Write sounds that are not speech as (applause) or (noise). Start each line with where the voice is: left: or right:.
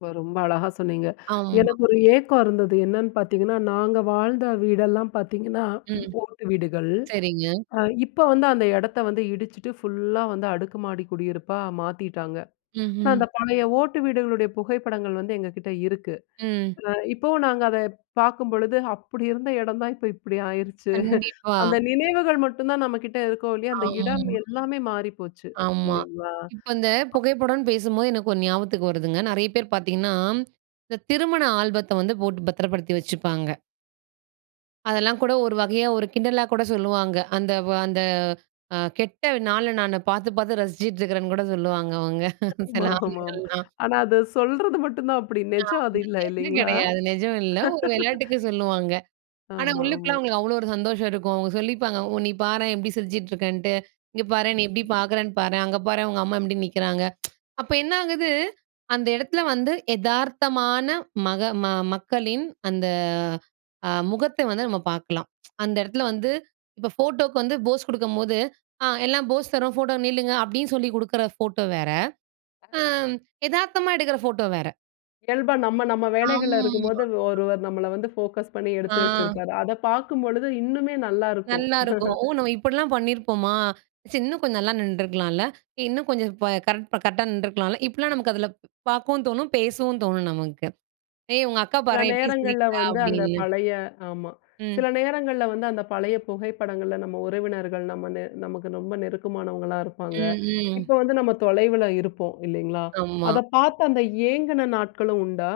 left: இப்போ ரொம்ப அழகா சொன்னீங்க.
right: ஆமா.
left: எனக்கு ஒரு ஏக்கம் இருந்தது. என்னன்னு பாத்தீங்கன்னா, நாங்க வாழ்ந்த வீடெல்லாம் பாத்தீங்கன்னா, ம்
right: ம்.
left: ஓட்டு வீடுகள்.
right: சரிங்க.
left: அ இப்போ வந்து அந்த எடத்த வந்து இடிச்சுட்டு, ஃபுல்லா வந்து அடுக்கு மாடி குடியிருப்பா மாத்தீட்டாங்க. ஆனா,
right: ம்ஹ்ம்.
left: அந்த பழைய ஓட்டு வீடுகளுடைய புகைப்படங்கள் வந்து எங்ககிட்ட இருக்கு.
right: ம்.
left: அ இப்போவும் நாங்க அத பாக்கும்பொழுது, அப்படி இருந்த எடந்தான், இப்ப இப்டி ஆயிருச்சு.
right: கண்டிப்பா.
left: அந்த நினைவுகள் மட்டுந்தான் நம்ம கிட்ட இருக்கும், இல்லையா! அந்த இடம்,
right: ஆமா.
left: எல்லாமே மாறிப்போச்சு
right: ஆமா.
left: இல்லிங்களா.
right: இப்போ இந்த
left: அப்
right: புகைப்படம்ன்னு பேசும்போது, எனக்கு ஒண்ணு ஞாபகத்துக்கு வருதுங்க. நெறையா பேர் பாத்தீங்கன்னா, இந்த திருமண ஆல்பத்த வந்து போட்டு பத்திரப்படுத்தி வச்சுப்பாங்க. அதெல்லாம் கூட ஒரு வகையா, ஒரு கிண்டலா கூட சொல்லுவாங்க. அந்த வ அந்த அ கெட்ட நாள, நானு பாத்து பாத்து ரசிச்சிட்டு இருக்கறேன்னு கூட சொல்லுவாங்க அவுங்க.
left: (unintelligible)
right: சில
left: ஆமா ஆமாமா.
right: ஆண்கள்லாம்.
left: ஆனா, அத சொல்றது மட்டுந்தான் அப்டி
right: ஆ
left: நெஜம் அது இல்ல!
right: (unintelligible)
left: இல்லீங்களா?
right: கிடையாது, நெஜம் இல்ல ஒரு வெளயாட்டுக்கு சொல்லுவாங்க. ஆனா
left: ஆமா
right: உள்ளுக்குள்ள
left: ஆமா.
right: அவுங்களுக்கு அவ்ளோ ஒரு சந்தோஷம் இருக்கும். அவுங்க சொல்லிப்பாங்க. ஒ நீ பாரேன் எப்டி சிரிச்சிட்டு இருக்கன்ட்டு, "இங்க பாரேன் நீ எப்டி பாக்குறன்னு பாரேன். அங்க பாரேன் உங்க அம்மா எப்டி நிக்கிறாங்க." (tsk) அப்போ என்னா ஆகுது? அந்த எடத்துல வந்து, எதார்த்தமா மக ம மக்களின் அந்த, அ முகத்த வந்து நம்ம பாக்கலாம். (tsk) அந்த எடத்தல வந்து இப்போ ஃபோட்டோக்கு வந்து போஸ் குடுக்கும்போது "ஆ எல்லாம் போஸ் தரோம் ஃபோட்டோல நில்லுங்க" அப்படின்னு சொல்லி குடுக்குற ஃபோட்டோ வேற! அம்
left: (unintelligible)
right: எதார்த்தமா எடுக்கிற ஃபோட்டோ வேற.
left: இயல்பா நம்ம நம்ம வேலைகள்ல
right: ஆமா.
left: இருக்கும்போது, ஒருவர் நம்மள வந்து போகஸ் பண்ணீ
right: ஆ.
left: எடுத்து வெச்சிருப்பாரு. அத பாக்கும் பொழுது இன்னுமே நல்லாருக்கும்.
right: நல்லாருக்கும். ஓ!
left: (chuckles)
right: நம்ம இப்படிலாம் பண்ணீருப்போமா? ச்சி இன்னும் கொஞ்சம் நல்லா நின்றுக்கலாம்ல்ல! எ இன்னும் கொஞ்சம் ப கரெக்ட் ப கரெக்ட்டா நின்றுருக்கலாம்ல்ல, இப்படிலாம் நமக்கு அதுல பாக்கவும் தோணும், பேசவும் தோணும் நமக்கு. "ஏய் உங்க அக்கா
left: சில
right: பாரேன் எப்டி
left: நேரங்கள்ல
right: சிரிக்கிறா?"
left: வந்து, அந்த
right: அப்டின்னு
left: பழைய ஆமா.
right: ம்.
left: சில நேரங்கள்ல வந்து, அந்த பழய புகைப்படங்கள்ல நம்ம உறவினர்கள், நம்ம நெ நமக்கு ரொம்ப நெருக்கமானவங்களா இருப்பாங்க.
right: ம் ம்.
left: இப்போ வந்து நம்ம தொலைவில இருப்போம். இல்லீங்களா.
right: ஆமா.
left: அத பாத்து அந்த ஏங்குன நாட்களும் உண்டா?